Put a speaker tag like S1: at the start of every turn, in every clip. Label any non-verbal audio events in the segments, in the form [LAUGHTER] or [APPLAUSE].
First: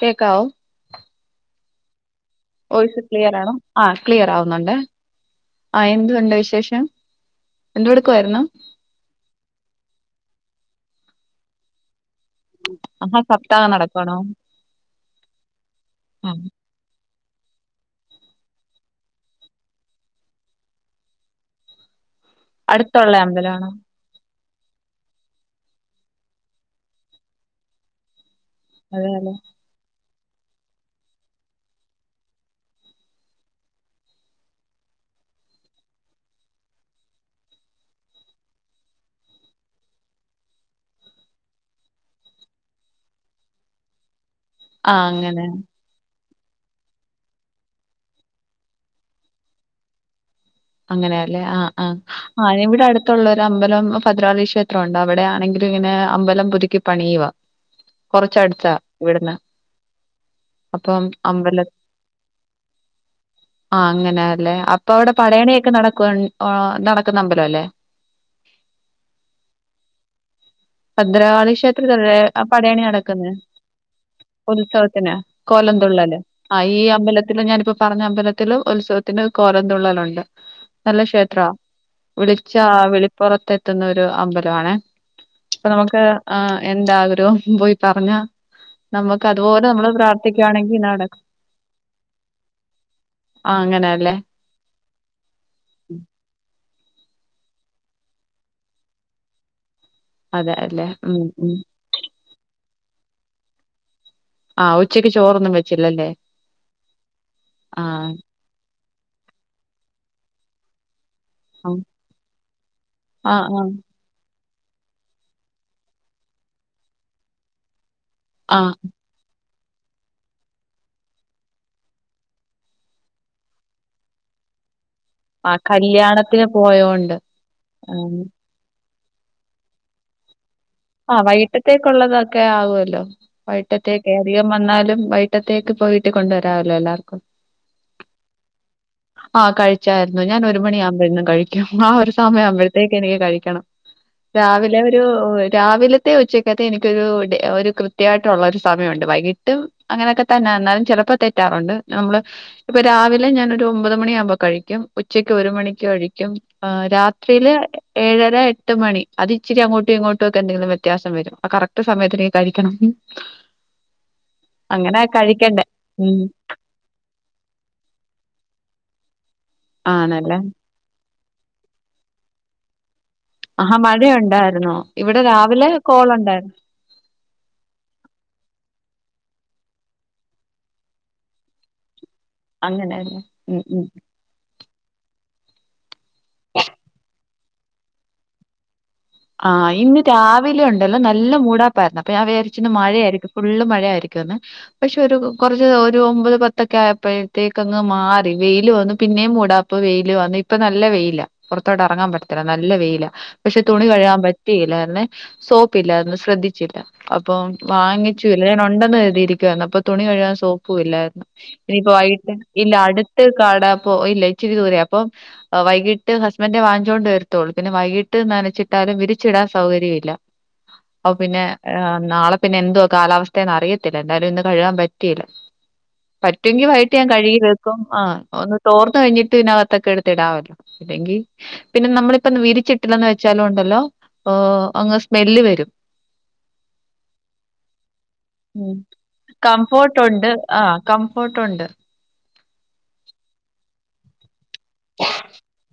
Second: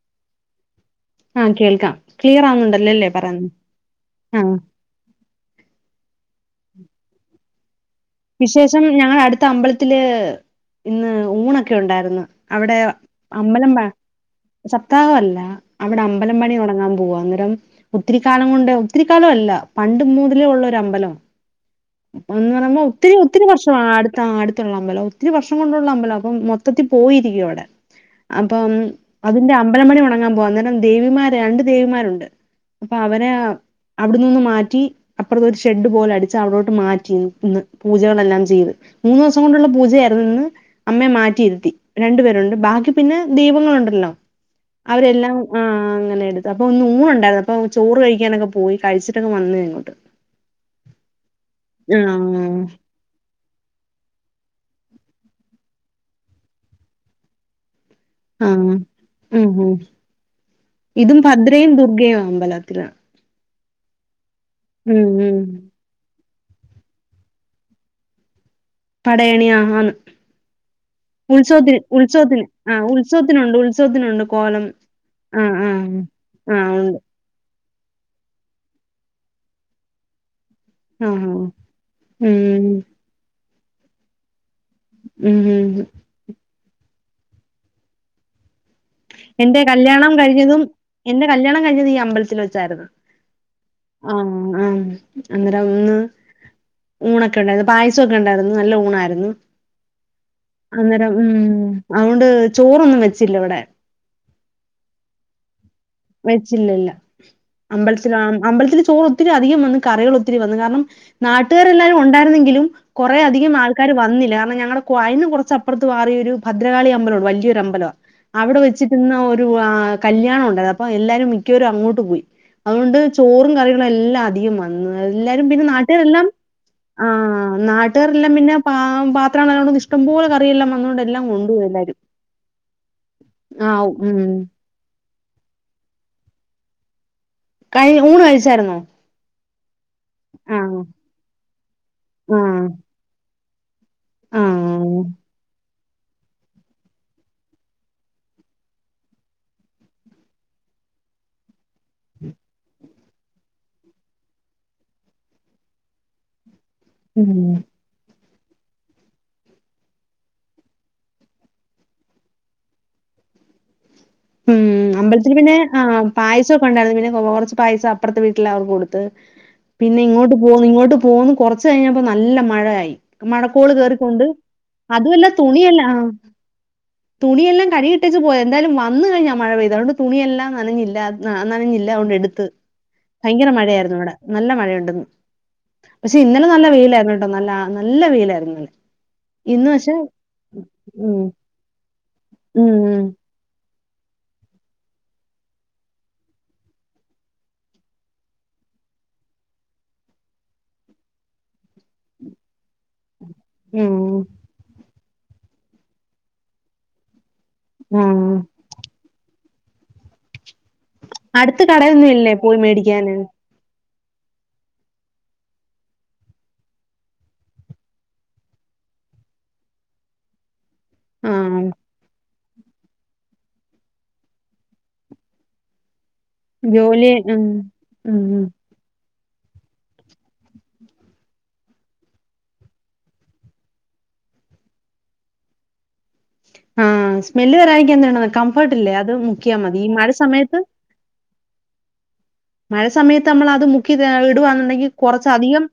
S1: കേക്കാവോ
S2: ആഹ് കേൾക്കാം. ക്ലിയർ
S1: വോയിസ്
S2: ആവുന്നുണ്ടല്ലോല്ലേ പറയുന്നെ
S1: ക്ലിയറാണോ? ആഹ്
S2: ആഹ്
S1: ക്ലിയറാവുന്നുണ്ടെ. ആഹ് എന്തുണ്ട് വിശേഷം എന്തോ എടുക്കുവായിരുന്നു?
S2: ഷം ഞങ്ങള അടുത്ത അമ്പലത്തില് ഇന്ന് ഊണൊക്കെ ഉണ്ടായിരുന്ന്. അവിടെ
S1: ആഹാ സപ്താഹം
S2: അമ്പലം മ്പ
S1: നടക്കുവാണോ
S2: സപ്താഹ അല്ല അവിടെ
S1: ആ
S2: അമ്പലം പണി തുടങ്ങാൻ പോവാ. അന്നേരം, ഒത്തിരി കാലം കൊണ്ട് ഒത്തിരി കാലം അല്ല പണ്ട് മുതലേ ഉള്ളൊര് അമ്പലവാ. എന്നു പറയുമ്പം
S1: അടുത്തുള്ള അമ്പലമാണോ
S2: ആഹ് അടുത്താ അടുത്തുള്ള അമ്പലവാ ഒത്തിരി വർഷം കൊണ്ടുള്ള അമ്പലാ അപ്പൊ മൊത്തത്തി പോയിരിക്കുവാ അവിടെ. അപ്പം
S1: അതെയല്ലേ
S2: അതിന്റെ അമ്പലം പണി തൊടങ്ങാൻ പോവാ. അന്നേരം ദേവിമാര് രണ്ട് ദേവിമാരുണ്ട്. അപ്പവരെ ആ അവിട്ന്നൊന്ന് മാറ്റി അപ്പുറത്ത് ഒരു ഷെഡ് പോലെ അടിച്ച് അവിടോട്ട് മാറ്റി ഇന്ന്. പൂജകളെല്ലാം ചെയ്ത് മൂന്ന് ദിവസം കൊണ്ടുള്ള പൂജയായിരുന്നു. ഇന്ന് അമ്മയെ മാറ്റിയിരുത്തി രണ്ടു പേരുണ്ട് ബാക്കി പിന്നെ ദൈവങ്ങളുണ്ടല്ലോ.
S1: ആ
S2: അവരെയെല്ലാം
S1: അങ്ങനെ
S2: ആഹ് അങ്ങനെടു ത്ത്. അപ്പം ഇന്ന് ഊണ് ഉണ്ടായിരുന്നു അപ്പം ചോറ് കഴിക്കാനൊക്കെ പോയി കഴിച്ചിട്ടൊക്കെ വന്ന് ഇങ്ങോട്ട്.
S1: അങ്ങനെയാ ല്ലേ. ആഹ് ആഹ്
S2: ആ
S1: ആഹ് ഇവിടടു ത്തുള്ള ഒരു അമ്പലം ഭദ്രകാളി ക്ഷേത്രം ഉണ്ട് അവിടെയാണെങ്കിലും ഇങ്ങനെ അമ്പലം പുതുക്കി പണിയുവാ. കുറച്ചടുത്താ
S2: ആഹ്
S1: ഇവിടുന്ന്
S2: ഉംഹും.
S1: അപ്പം
S2: ഇതും ഭദ്രയും ദുർഗ്ഗയും അമ്പലത്തിലാ.
S1: ആഹ് അങ്ങനാല്ലേ. അപ്പൊ അവിടെ
S2: ഉം
S1: പടയണി ഒക്കെ നടക്കും ഓ നടക്കുന്ന അമ്പലവല്ലേ?
S2: പടയണി ആഹാന്ന്.
S1: ഭദ്രകാളി
S2: ഉത്സവത്തിന്
S1: ക്ഷേത്രത്തിലല്ലേ
S2: ഉത്സവത്തിന്
S1: പടയണി
S2: ആഹ്
S1: നടക്കുന്നത്
S2: ഉത്സവത്തിനുണ്ട് ഉത്സവത്തിനുണ്ട് കോലം. ആ ആ
S1: കോലം തുള്ളല്
S2: ആ
S1: ആഹ് ഈ
S2: ഉണ്ട്
S1: അമ്പലത്തിലും ഞാനിപ്പ പറഞ്ഞ അമ്പല ത്തിലും ഉത്സവത്തിന് കോരം തുള്ളലുണ്ട്. നല്ല
S2: ആ ആ
S1: ക്ഷേത്രാ
S2: ഉം
S1: വിളിച്ചാ വിളിപ്പുറത്തെത്തുന്ന ഒരു അമ്പലവാണെ.
S2: ഉം
S1: ഇപ്പം നമുക്ക് ആഹ് എന്താഗ്രഹവും പോയി പറഞ്ഞാ നമ്മക്ക്
S2: എന്റെ
S1: അതുപോലെ നമ്മള്
S2: കല്യാണം കഴിഞ്ഞതും
S1: പ്രാർത്ഥിക്ക്യാണെങ്കി നടക്കും.
S2: എന്റെ കല്യാണം കഴിഞ്ഞത് ഈ അമ്പലത്തിൽ വെച്ചായിരുന്നു
S1: ആഹ് അങ്ങനാല്ലേ.
S2: ആഹ് ആഹ് അന്നേരം ഒന്ന് ഊണൊക്കെ ഉണ്ടായിരുന്നു പായസ ഒക്കെ ഉണ്ടായിരുന്നു നല്ല ഊണായിരുന്നു അന്നേരം ഉം. അവോണ്ട് ചോറൊന്നും വെച്ചില്ല ഇവടെ.
S1: ആഹ് ഉച്ചക്ക് ചോറൊന്നും വെച്ചില്ലല്ലേ.
S2: വെച്ചില്ല ഇല്ല
S1: ആ
S2: അമ്പലത്തിലാ അമ്പലത്തിൽ ചോറ് ഒത്തിരി അധികം വന്ന് കറികൾ ഒത്തിരി വന്നു കാരണം
S1: ആ
S2: നാട്ടുകാരെല്ലാരും ഉണ്ടായിരുന്നെങ്കിലും കുറേ
S1: ആ
S2: അധികം
S1: ആ
S2: ആൾക്കാര് വന്നില്ല. കാരണം ഞങ്ങളെ ക്വാ അയിന്ന് കുറച്ചപ്പുറത്ത് മാറി ഒരു ഭദ്രകാളി അമ്പലവുണ്ട് വലിയൊരു അമ്പലവാ. അവിടെ
S1: ആ
S2: വെച്ചിട്ട് ഇന്ന് ഒ രു ആഹ് കല്യാണം ഉണ്ടായ്ന്ന പ്പം എല്ലാരും മിക്കവരും അങ്ങോട്ട് പോയി. അതുകൊണ്ട് ചോറും കറികളും എല്ലാം അധികംമ ന്ന്. എല്ലാരും
S1: ആ
S2: പിന്നെ നാട്ടുകാരല്ലാം
S1: കല്യാണത്തിന് പോയോണ്ട്
S2: ആഹ്
S1: ഉം
S2: നാട്ടുകാരല്ലാം പിന്നെ പാ പാത്രങ്ങളെല്ലാം കൊണ്ടോന്ന് ഇഷ്ടപോലെ ക റിയെല്ലാം വന്നോണ്ടെ
S1: ആഹ് വൈകിട്ടത്തേക്കുള്ളതൊക്കെ ആവുവോല്ലോ
S2: ആഹ്
S1: വൈകിട്ടത്തേക്കേ
S2: ഉം
S1: അധികം വന്നാലും വൈ ക്ട്ടത്തേക്ക് പോയിട്ട് കൊണ്ടുവരാവല്ലോ എല്ലാർക്കും.
S2: കഴിഞ് ഊണ് കഴിച്ചായിരുന്നോ?
S1: ആഹ് കഴിച്ചായിരുന്നു ഞാൻ ഒരു
S2: ആഹ്
S1: മണിയാകുമ്പഴ് എന്നും കഴിക്കും ആ ഒരു
S2: ആഹ്
S1: സമയംആമ്പെഴത്തേക്ക് എനിക്ക് കഴിക്കണം രാവിലെ ഒരു
S2: ആഹ്
S1: എ രാവിലെത്തെ ഉച്ചക്കത്തെ എനിക്കൊരു ഒരു ഡേ കൃത്യയായിട്ടുള്ള ഒരു സമയമുണ്ട് വൈകിട്ടും അങ്ങനെയെക്കെ തന്നെ എന്നാലും ചെലപ്പെ തെറ്റാറുണ്ട് നമ്മള് ഇപ്പെ ഇ രാവിലെ ഞാനൊരു ഒമ്പത് മണിയാവുമ്പോ കഴിക്കും ഉച്ചക്ക് ഒരു മണിക്ക് കഴിക്കും ആഹ്
S2: ഉം.
S1: രാത്രിയിലെ ഏഴര, എട്ട് മണി അത് ഇച്ചിരി അങ്ങോട്ടും ഇങ്ങോ [UNINTELLIGIBLE] എന്തെങ്കിലും വ്യത്യാസം വരും ആ കറക്റ്റ് സമയത്തിന് കഴിക്കണം
S2: ഉംഹ്
S1: അങ്ങനെ
S2: അമ്പലത്തിന് പിന്നെ
S1: കഴിക്കണ്ടേ
S2: ആഹ്
S1: ഉം
S2: പായസോ ഒണ്ടായിരുന്നു പിന്നെ കെറച്ച് പൈസ അപ്പെറത്തെ വീട്ടിൽ അവർക്ക് കൊടുത്ത് പിന്നെ ഇങ്ങോട്ട്
S1: ആണല്ലേ
S2: പോന്ന് ഇങ്ങോട്ട് പോന്നു കൊറച്ച ഉച്ചകഴിഞ്ഞപ്പോ നല്ല മഴയായി മഴക്കോള്
S1: ആഹാ
S2: കേറിക്കൊണ്ട്
S1: മഴയുണ്ടായിരുന്നോ
S2: അതു
S1: ഇവിടെ
S2: അല്ലാ
S1: രാവിലെ
S2: തുണിയല്ല ആഹ് ആഹ്
S1: കോളുണ്ടായിരുന്നു
S2: തുണിയെല്ലാം കഴികിട്ടേച്ച് പോയത് എന്തായാലും വ വന്ന് കഴിഞ്ഞാ മഴ പെയ്തെ അതൊകൊണ്ട് തുണിയെല്ലാം നനഞ്ഞില്ല നനഞ്ഞില്ല അതൊണ്ട് എടുത്ത്
S1: അങ്ങനെയല്ലേ
S2: ഭയങ്കര
S1: ഉം ഉം
S2: മഴയായിരുന്നു ഇവ്ടെ നല്ല മഴയുണ്ടെന്ന് പക്ഷെ ഇന്നലെ നല്ല വെയിലായിരുന്നു നല്ല നല്ല വെയിലായിരുന്നു
S1: ആഹ് ഇന്ന് രാവിലെ ഒണ്ടല്ലോ
S2: മ്മ്.
S1: നല്ല മൂടാപ്പായിരുന്നു അപ്പൊ ഞാൻ വിചാരിച്ചു ഇന്ന്
S2: മ്മ്.
S1: മഴയായിരിക്കും ഫുള്ള് മഴയായിയിരിക്കുവെന്ന് പക്ഷെ ഒരു കെറച്ച് ഒരു ഒമ്പത് പത്തെക്കെ ആയപ്പഴത്തേക്ക് അങ്ങ് മാറി വെയില് വന്ന് പിന്നേ മൂടാ ഇപ്പൊ വെയില് വന്നു ഇപ്പൊ നല്ല വെയില പുറത്തോട്ട് എറങ്ങാൻ പറ്റത്തില്ല നല്ല വെയില തുണി കഴികാൻ
S2: മ്മ്.
S1: പറ്റിയില്ലാരേന്നെ സോപ്പിയില്ലാരേന്ന് ശ്രദ്ധിച്ചില്ല അപ്പോ
S2: ആ.
S1: വാങ്ങിച്ചുയില്ല ഞാൻ ഒണ്ടെന്ന് കരുതിയിരിക്കുവായിരുന്നു അപ്പോ തുണി കഴിവാൻ സോപ് പുല്ലായിരുന്നു
S2: അടുത്ത്
S1: ഇനിയിപ്പോ
S2: കടയൊന്നും ഇല്ലേ
S1: വൈയിട്ട്
S2: പോയി
S1: ഇല്ല
S2: മേടിക്കാന്?
S1: അടുത്ത് കാടാപ്പോ ഇല്ല ഇച്ചിരി ദൂരെയാ അപ്പൊ വൈകിട്ട് ഹസ്ബൻന്റ് വാങ്ങിച്ചോണ്ട് വരുത്തോള്ളൂ പിന്നെ വൈകിട്ട് നന ച്ചിട്ടാലും വിരിച്ചിടാൻ സൗകര്യയില്ല അപ്പ
S2: ആ.
S1: പിന്നെ നാളെ പിന്നെ എന്തുവാ കാലാവസ്ഥയെന്ന് അറിയത്തില്ല എന്തായാലും ഇന്ന് കഴുകാൻ പറ്റിയില്ല പറ്റുവെങ്കി വൈകിട്ട് ഞാൻ
S2: ജോലി
S1: കഴുകി
S2: മ്മ്.
S1: വെക്കും ആഹ്
S2: മ്മ്.
S1: ഒന്ന് തോർന്നു കഴിഞ്ഞിട്ട് ഇതിനകത്തൊക്കെ എടുത്തി ഇടാവല്ലോ എങ്കി പിന്നെ നമ്മളിപ്പൊ വിരിച്ചിട്ടില്ലന്ന് വെച്ച ചാലു ഉണ്ടല്ലോ ആഹ് അങ്ങ് സ്മെല് വരും
S2: ആഹ് സ്മെല് വരായിരിക്കാൻ എന്തു വേണോ കംഫോർട്ട്
S1: ഉം
S2: ഇല്ലേ അത് മുക്കിയാൽ മതി ഈ
S1: കംഫോർട്ട്
S2: മഴ
S1: ഉണ്ട്
S2: സമയത്ത്
S1: ആ കംഫോർട്ട് ഉണ്ട്
S2: മഴ സമയത്ത് നമ്മൾ അത് മുക്കി ഇടുക എന്നുണ്ടെങ്കിൽ കുറച്ച അധികം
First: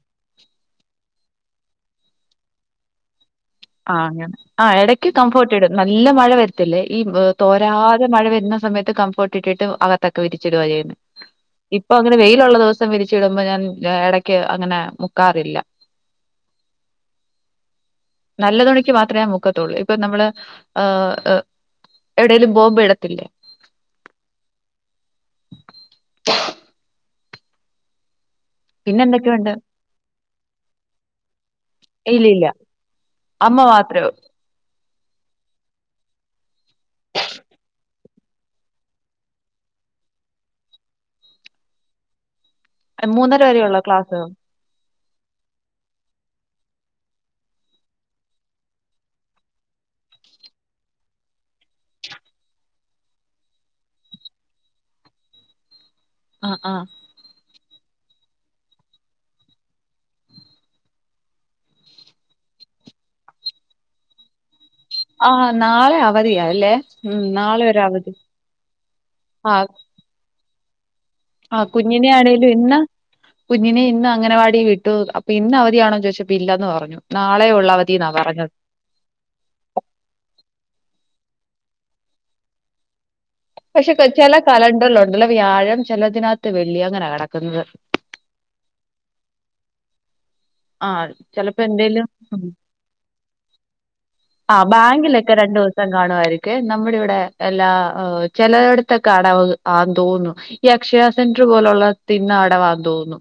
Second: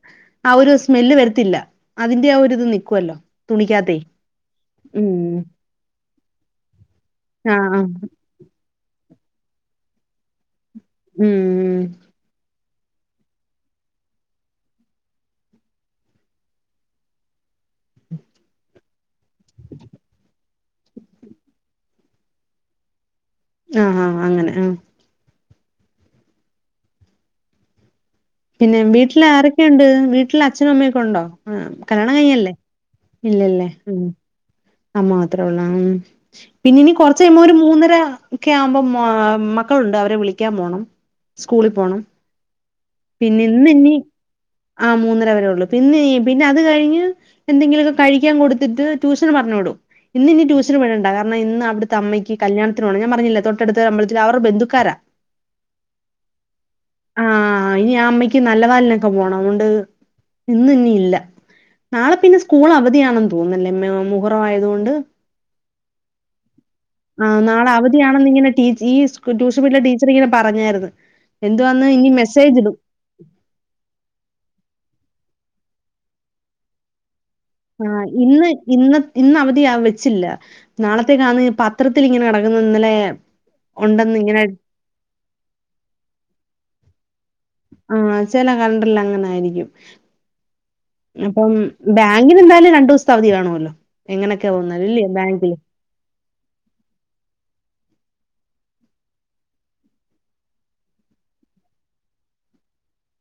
S2: ആ ഒരു സ്മെല്ല് വരത്തില്ല അതിന്റെ ആഹ് ഒരിത് നിക്കുവല്ലോ തുണിക്കകത്തേ.
S1: ആഗ്യം ആ എടയ്ക്ക് കംഫോർട്ട് ഇടും നല്ല മഴ വരത്തില്ലേ ഈ
S2: ആ, ആ.
S1: തോരാതെ മഴ വരുന്ന സമയത്ത് കംഫോർട്ട് ഇട്ടിട്ടിട്ട് അകത്തക്കെ വിരിച്ചിടുക ചെയ്യുന്നെ
S2: ഉംഹ്
S1: ഇപ്പൊ അങ്ങനെ വെയിലുള്ള ദിവസം വിരിച്ച് ഇടുമ്പോൾ ഞാൻ എടയ്ക്ക് അങ്ങനെ മുക്കാറില്ല നല്ലതുണിക്ക് മാത്രമേ മുക്കത്തുള്ളൂ ഇപ്പൊ നമ്മള് ഹ് എവിടേലും പോകുമ്പെ ഇടത്തില്ലേ
S2: ആഹ് ആഹ് അങ്ങനെ ആ പിന്നെ വീട്ടില് ആരൊക്കെയൊണ്ട് വീട്ടില് അച്ഛനും അമ്മയൊക്കെ ഒണ്ടോ കല്യാണം
S1: ഇല്ല ഇല്ല
S2: കഴിഞ്ഞല്ലേ?
S1: അമ്മ
S2: ഇല്ലല്ലേ
S1: മാത്രേ
S2: ഉംഹ് അമ്മ മാത്രമേ ഉള്ളെ പിന്നെ ഇനി കൊറച്ച് കഴിയുമ്പോരു മൂന്നര ഒക്കെ ആകുമ്പോ മാ മക്കളുണ്ട് അവരെ വിളിക്കാൻ പോണം. സ്കൂളിൽ പോണം.
S1: മൂന്നര
S2: പിന്നെ ഇന്ന്
S1: വരെയുള്ള
S2: ഇനി
S1: ക്ലാസ്
S2: ആഹ് മൂന്നര വരെ ഉള്ളു. പിന്നെ പിന്നെ അത് കഴിഞ്ഞ് എന്തെങ്കിലുമൊക്കെ കഴിക്കാൻ കൊടുത്തിട്ട് ട്യ ട്യൂഷന് പറഞ്ഞ് വ്ടും. ഇന്ന് ഇനി ട്യൂഷന് വിടണ്ട. കാരണം ഇന്ന് അവിടുത്തെ അമ്മയ്ക്ക് കല്യാണത്തിന് പോണം. ഞാൻ പറഞ്ഞില്ലേ തൊട്ടടുത്ത അമ്പലത്തില് അവരെ ബന്ധുക്കാരാ.
S1: ആഹ് ആഹ്
S2: ആഹ് ഇനി ആ അമ്മയ്ക്ക് നല്ല വാലിനൊക്കെ പോണം അതുകൊണ്ട് ഇന്നിനിയില്ല. നാളെ പിന്നെ സ്കൂൾ അവധിയാണെന്ന് തോന്നുന്നല്ലേ മെ മുഹ്റായതുകൊണ്ട്?
S1: ആഹ് നാളെ അവധിയാ അല്ലേ ഉം
S2: ആഹ് നാളെ
S1: ഒരു അവധി
S2: അവധിയാണെന്നിങ്ങനെ ടീ ഈ ട്യൂഷൻ
S1: ആഹ്
S2: വീട്ടിലെ ടീ ടീച്ചറിങ്ങനെ പരഞ്ഞാരുന്നു.
S1: ആഹ്
S2: എന്തുവാന്ന് ഇനി
S1: കുഞ്ഞിനെ ആണേലും
S2: മെസേജിടും.
S1: ഇന്ന് കുഞ്ഞിനെ ഇന്ന് അങ്ങനവാടി വിട്ടു. അപ്പൊ ഇന്ന് അവധിയാണോന്ന് ചോദിച്ചപ്പോ ഇല്ലന്ന് പറഞ്ഞു. നാളെയുള്ള
S2: ആഹ് ഇന്ന് ഇന്ന് ഇന്നവധിയാ വെച്ചില്ല. നാളത്തേക്കാന്ന് പത്രത്തിലിങ്ങനെ കെടക്കുന്നിന്നലെ
S1: പക്ഷെ ചെല കലണ്ടറിലുണ്ടല്ലോ വ്യാഴം ചെലതിനകത്ത് വെള്ളി അങ്ങനെയാ കെടക്കുന്നത്.
S2: ആഹ് ചെല കലണ്ടറിലങ്ങനെ ആയിരിക്കും.
S1: ആഹ്
S2: അപ്പം
S1: ചെലപ്പോ എന്തേലും ഉം
S2: ബാങ്കിനെന്തായാലും രണ്ടു ദിവസത്തെ അവധി കാണുഅല്ലോ എങ്ങനെയൊക്കെയ വന്നാലും എല്ലേ ബാങ്കില്
S1: കാണുമായിരിക്കെ. നമ്മുടിവിടെ എല്ലാ ചെലയിടത്തൊക്കെ അടവ് ആണെന്ന് തോന്നുന്നു. ഈ അക്ഷയ സെന്റർ പോലുള്ളതിന്നടവാന്ന് തോന്നുന്നു.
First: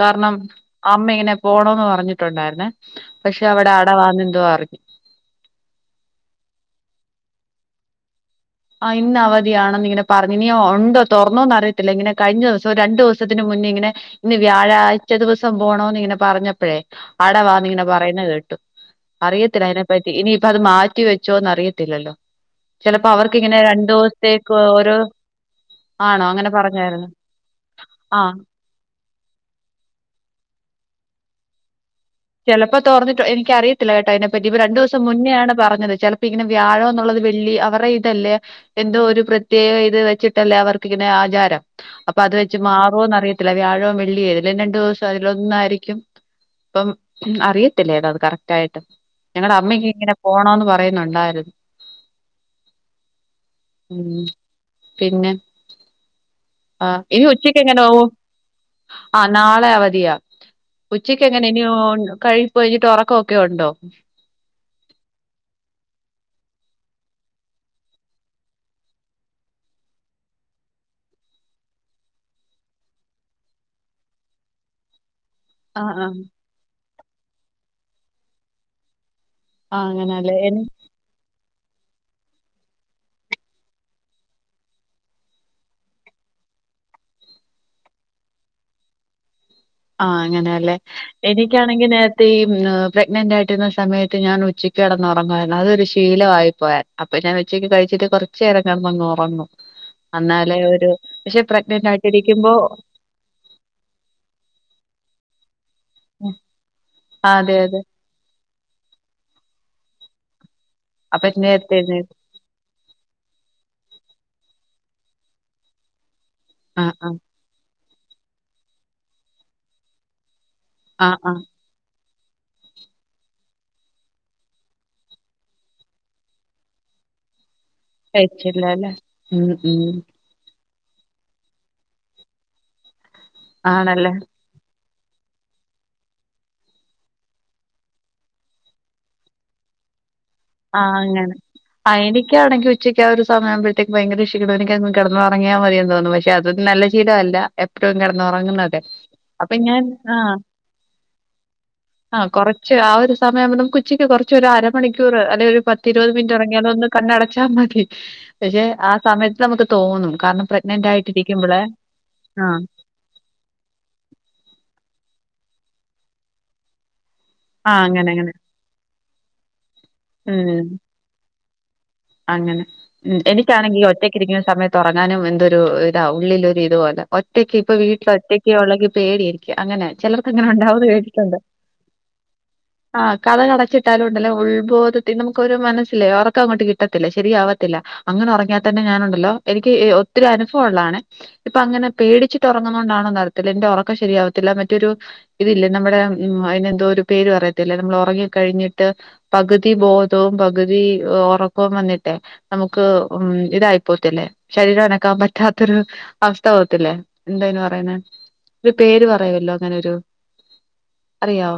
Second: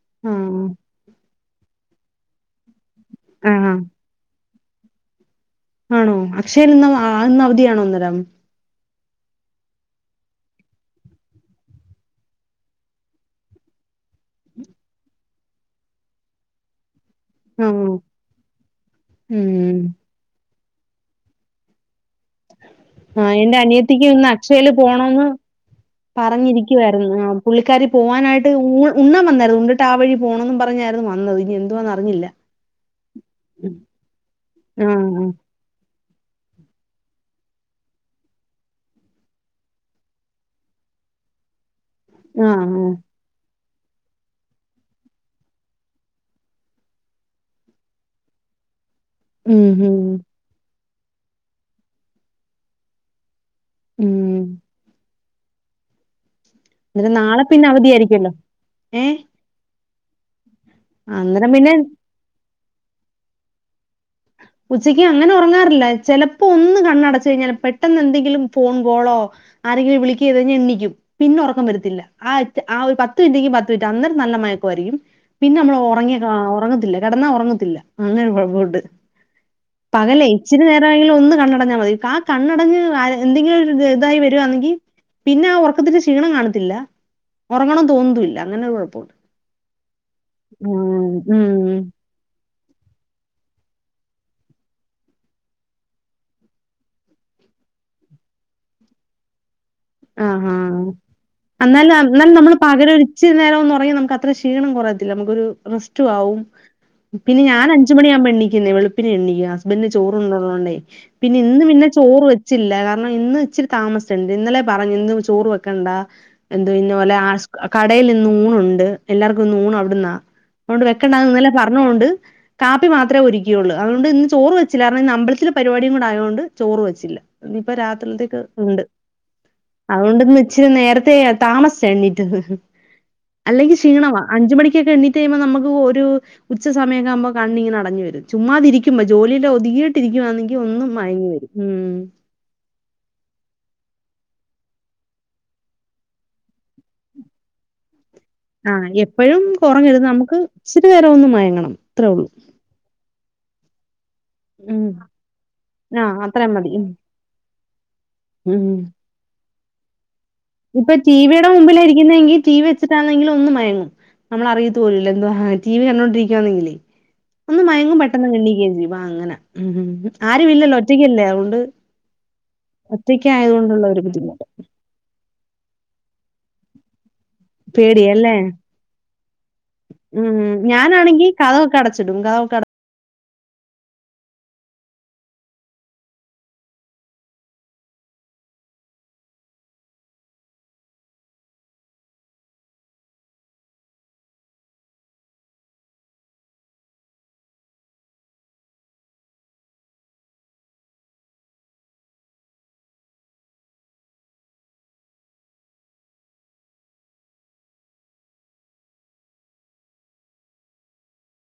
S1: കാരണം
S2: ആഹ്
S1: അമ്മ ഇങ്ങനെ പോണോന്ന് പറഞ്ഞിട്ടുണ്ടായിരുന്നേ. പക്ഷെ അവിടെ
S2: ആഹ്
S1: അടവാന്നെന്തോ അറിഞ്ഞു.
S2: ആണോ അക്ഷയേൽ ഇന്ന് ആ ഇന്നവധിയാണോന്നേരം?
S1: ആഹ് ഇന്ന് അവധിയാണെന്നിങ്ങനെ പറഞ്ഞു. ഇനീ ഒണ്ടോ തൊറന്നോന്നറിയത്തില്ല ഇങ്ങനെ കഴിഞ്ഞ ദിവസം രണ്ടു ദിവസത്തിനു മുന്നേ ഇങ്ങനെ ഇന്ന് വ്യാഴാഴ്ച ദിവസം പോണോന്നിങ്ങനെ പറഞ്ഞപ്പഴേ അടവാന്നിങ്ങനെ
S2: ആഹ്
S1: പറയുന്ന കേട്ടു അറിയത്തില്ല
S2: ഉം
S1: അയ്നെ പറ്റി ഇനിയിപ്പോ അത് മാറ്റി വെച്ചോന്നറിയത്തില്ലല്ലോ.
S2: ആഹ് എന്റനിയത്തിക്കിന്ന്
S1: ദിവസത്തേക്ക്
S2: അക്ഷയയില്
S1: ഓരോ
S2: പോണോന്ന്
S1: ആണോ അങ്ങനെ പറഞ്ഞായിരുന്നു
S2: പറഞ്ഞിരിക്കുവായിരുന്നു. ആ പുള്ളിക്കാരി
S1: ആ
S2: പോവാനായിട്ട് ഉണ്ണാൻ വന്നായിരുന്നു. ഉണ്ടിട്ടാവഴി പോണംന്നും പറഞ്ഞായിരുന്നു വന്നത്. ഇനി എന്തുആന്നറിഞ്ഞില്ല.
S1: ചെലപ്പോ തോറന്നിട്ട് എനിക്കറിയത്തില്ല കേട്ടാ അതിനെപ്പറ്റി ഇപ്പ രണ്ടു
S2: ആഹ്
S1: ദിവസം
S2: ആഹ്
S1: മുന്നേആണ് പറഞ്ഞത് ചെലപ്പോ പിങ്ങനെ വ്യാഴോന്നുള്ളത് വെള്ളി അവറെ ഇതല്ലേ എന്തോ ഒരു പ്രത്യേക ഇത് വെച്ചിട്ടല്ലേ അവർക്കിങ്ങനെ ആചാരം അപ്പ അത്
S2: ആഹ്
S1: വെച്ച്
S2: ആഹ്
S1: മാറോന്നറിയത്തില്ല. വ്യാഴം വെള്ളി ഏതേലും രണ്ടു ദിവസം അതിലൊന്നായിരിക്കും. അപ്പം അറിയത്തില്ല ഏതാ കറക്റ്റായിട്ട്. ഞങ്ങടെ
S2: ഉം
S1: അമ്മയ്ക്ക്
S2: ഉം
S1: ഇങ്ങനെ പോണോന്ന് പറയുന്നുണ്ടായിരുന്നു. മ്മ്ഹ്
S2: ഉം.
S1: പിന്നെ ആഹ്
S2: അന്നേരം
S1: ഇനി
S2: നാളെ പിന്നെ
S1: ഉച്ചക്കെങ്ങനെ പോവും
S2: അവധിയായിരിക്കുവല്ലോ. ഏഹ്
S1: ആ നാളെ അവധിയാ. ഉച്ചക്കെങ്ങനെ
S2: അന്നേരം
S1: ഇനി
S2: പിന്നെ
S1: കഴിപ്പ് കഴിഞ്ഞിട്ട് ഒറക്കൊക്കെ ഉണ്ടോ?
S2: ഉച്ചയ്ക്ക് അങ്ങനെ ഉറങ്ങാറില്ല. ചെലപ്പോ ഒന്ന് കണ്ണടച്ച് കഴിഞ്ഞാൽ പെട്ടെന്നെന്തെങ്കിലും ഫോൺ കോളോ ആരെങ്കിലു വിളികക്കേതഴിഞ്ഞ എണീക്കും. പിന്നെ ഒറക്കം വരത്തില്ല. ആഹ് ആഹ് ഒരു പത്ത് മിൻറ്റെങ്കി പത്ത് മിൻറ്റ് അന്നേരം നല്ല മയക്കായിയിരിക്കും പിന്നെ നമ്മള്
S1: ആ ആ
S2: ഒറങ്ങിയ ഒറങ്ങത്തില്ല. കെടന്നാ ഒറങ്ങത്തില്ല അങ്ങനൊരു പ്രോബ്ലുണ്ട്
S1: ആ
S2: പകലേ
S1: അങ്ങനല്ലേ
S2: ഇച്ചിരിനേര ഒന്ന് കണ്ണടഞ്ഞാ മതി. ആ കണ്ണടഞ്ഞ് എന്തെങ്കിലും ഒരു ഇത് ഇതായി വരുകാന്നെങ്കി പിന്നെ ആ ഒറക്കത്തിന്റെ ക്ഷീണം കാണത്തില്ല. ഒറങ്ങണം തോന്നത്തുല്യ. അങ്ങനെ ഒരു കൊഴപ്പുണ്ട്.
S1: ആഹ് അങ്ങനെയല്ലേ എനിക്കാണെങ്കി ഈ പ്രെഗ്നന്റ് ആയിട്ടിരുന്ന സമയത്ത് ഞാൻ ഉച്ചയ്ക്ക് കിടന്നുറങ്ങുവായിരുന്നതൊരു ശീലമായി പോയെ അപ്പൊ ഞാൻ ഉച്ചയ്ക്ക് കഴിച്ചിട്ട് കൊറേച്ചേരം കെടന്നങ്ങുറങ്ങും.
S2: ആഹ് ആഹ്
S1: പ്രഗ്നന്റ്
S2: അന്നാലും ന്നാലും
S1: ആയിട്ടിരിക്കുമ്പോ
S2: നമ്മള് പകരം ഒര് ഇച്ചിരി നേരം ഒന്നുറങ്ങിയാ നമുക്കത്ര ക്ഷീണം കുറയത്തില്ലെ നമുക്കൊരു റെസ്റ്റും ആവും
S1: ആ,
S2: പിന്നെ
S1: അതെ
S2: ഞാൻ
S1: അതെ
S2: അഞ്ച് മണിയാവുമ്പോ എണീക്കുന്നെ വെളുപ്പിന് എണീക്കും ഹസ്ബന്റിനു ചോറ് കൊണ്ടൊണോണ്ടെ
S1: അപ്പൊ
S2: പിന്നെ ഇന്ന്
S1: നേരത്തെ
S2: പിന്നെ
S1: എഴുന്നേൽക്കും
S2: ചോറ് വെ ച്ചില്ല കാരണം ഇന്ന് ഇച്ചിരി താമസിച്ച്ന്റ് ഇന്നലെ പറഞ്ഞു ഇന്ന് ചോറ് വെക്കണ്ട എന്ത് ഇന്നപോലെ ആഹ് കടേൽ ഇന്ന് ഊണുണ്ട് എല്ലാർക്കും ഊൺ അവിട്ന്നാ അഓണ്ട്
S1: ആഹ്
S2: വെക്കണ്ടാന്ന്
S1: ആഹ്
S2: ഇന്നലെ പറഞ്ഞോണ്ട് കാപ്പി മാത്രേ ഒരുക്കിയൊള്ള് അഓണ്ട് ഇന്ന് ചോറ് വെച്ചില്ല കാരണം ഇന്ന് അമ്പലത്തില് പരിപാടികൂടെ ആയാേണ്ട് ചോറ് വെച്ചില്ല ഇനിപ്പാ രാത്രി
S1: കഴിക്കണ്ടാലേ ഉം ഉം
S2: അഓണ്ട്ന്ന് ഇച്ചിരി നേരത്തെ താമസിച്ച എണ്ണീറ്റത് അല്ലെങ്കി
S1: ആണല്ലേ
S2: ക്ഷീണവാ അഞ്ച് മണിക്കൊക്കെ എണ്ണീറ്റ് കഴിയുമ്പോ നമുക്ക് ഒരു ഉച്ച സമയൊക്കെ ആവുമ്പോ കണ്ണിങ്ങനെ അടഞ്ഞ് വരും ചുമ്മാതിരിക്കുമ്പോ ജോലീല് ഒതിങ്ങീയിട്ടിരിക്കുവാന്നെ യൊഒന്നു മഴങ്ങി ഉം
S1: എനിക്കാണെങ്കിൽ ഉച്ചയ്ക്ക് ആ ഒരു സമയം ആവുമ്പഴ്ത്തേക്ക് ഭയങ്കര ക്ഷീണം എനികൊന്ന്കെടന്ന് ഒർങ്ങിയാ മതീന്ന് തോന്നും പക്ഷേ അതൊരു നല്ല ശീല അല്ല എപ് എപ്പ്ളും കെടന്നു ഒറങ്ങുന്നതെ
S2: ആഹ് എപ്പഴും
S1: അപ്പൊ ഞാൻ
S2: ഒറങ്ങരുത്.
S1: ആഹ്
S2: നമുക്ക് ഇച്ചിരി നേരം ഒന്ന് മയങ്ങണം. അത്രേ ഉള്ളൂ.
S1: ആഹ് കൊറേ ച്ച് ആ ഒരു സമയാവുമ്പോ നമുക്ക് ഉച്ചക്ക് കൊറച്ചൊരു
S2: ഉം.
S1: അരമണിക്കൂ ക്കൂറ് അല്ലെ ഒരു പത്തിരുപത്
S2: ആഹ്
S1: മിനിറ്റ്
S2: അത്രേം മതി. ഉം.
S1: ഒറങ്ങിയാലൊന്ന് കണ്ണടച്ചാ മതി പഷേ
S2: ഉം.
S1: ആ സമയത്ത് നമുക്ക് തോന്നും കാരണം പ്രക്
S2: ഇപ്പൊ ടിവിയുടെ മുമ്പിലായ ഇരിക്കുന്നെങ്കി ടി വി ച്ചിട്ടാണെങ്കിൽ ഒന്ന് മയങ്ങും നമ്മള് അറിയത്ത് പോലും ഇല്ല എന്താ ടി വി കണ്ടോണ്ടിരിക്കുകവാന്നെങ്കിലേ ഒന്ന്
S1: ആഹ്
S2: മയങ്ങും
S1: അങ്ങനെ അങ്ങനെ
S2: പെട്ടെന്ന് എണീക്കെംചെയ്യും അങ്ങനെ ഉം ആരും
S1: ഉം
S2: ഇല്ലല്ലോ ഒറ്റയ്ക്കല്ലേ അഓണ്ട്
S1: അങ്ങനെ എനിക്കാണെങ്കി
S2: ഒരു
S1: ഒറ്റയ്ക്കിരിക്കുന്ന
S2: ബുദ്ധിമുട്ട്.
S1: സമയത്ത് ഒറങ്ങാനും എന്തൊരു ഇതാ ഉള്ളിലൊരു ഇതുപോലെ ഒറ്റക്ക് ഇപ്പൊ
S2: പേടിയാല്ലേ?
S1: വീട്ടില്ഒറ്റക്കാ ഒള്ളെങ്കി പേട്യായിരിക്കും അങ്ങനെ ചെലർക്ക് അങ്ങനെ ഉണ്ടാവുന്ന് കേട്ടിട്ടുണ്ട്
S2: ചുടുങ്കാവോക്കെട്
S1: ആഹ് കതക് അടച്ചിട്ടാലും ഉണ്ടല്ലോ ഉൾബോധത്തി നമുക്ക് ഒരു മനസ്സിലേ നറക്കം അങ്ങോട്ട് കിട്ട് ത്തില്ല ശരിയാവത്തില്ല അങ്ങനെ ഒർങ്ങിയാ തന്നെ ഞാനുണ്ടല്ലോ എനിക്ക് ഒത്തിരി അനുഭവള്ളാണ് ഇപ്പ അങ്ങനെ പേടിച്ചിട്ട് ഒർങ്ങുന്ന കൊണ്ടാണോ അറിയത്തില്ല എന്റെ ഉറക്കം ശരിയാവത്തില്ല മറ്റൊരു ഇതില്ലേ നമ്മുടെ ഉം അയ്ന് എന്തോരു പേര് പറയത്തില്ലേ നമ്മള് ഒർങ്ങി കഴിഞ്ഞിട്ട് പകുതി ബോധോം പകുതി ഒറ ക്കം വന്നിട്ടെ നമുക്ക് ഉം ഇതായി പോവത്തില്ലേ ശരീരം അനക്കാൻ പറ്റാത്തൊരു അവസ്ഥ പോകത്തില്ലേ എന്താ അയിന് പറയുന്നെ ഒരു പേര് പറയുവല്ലോ അങ്ങനൊരു അറിയാേ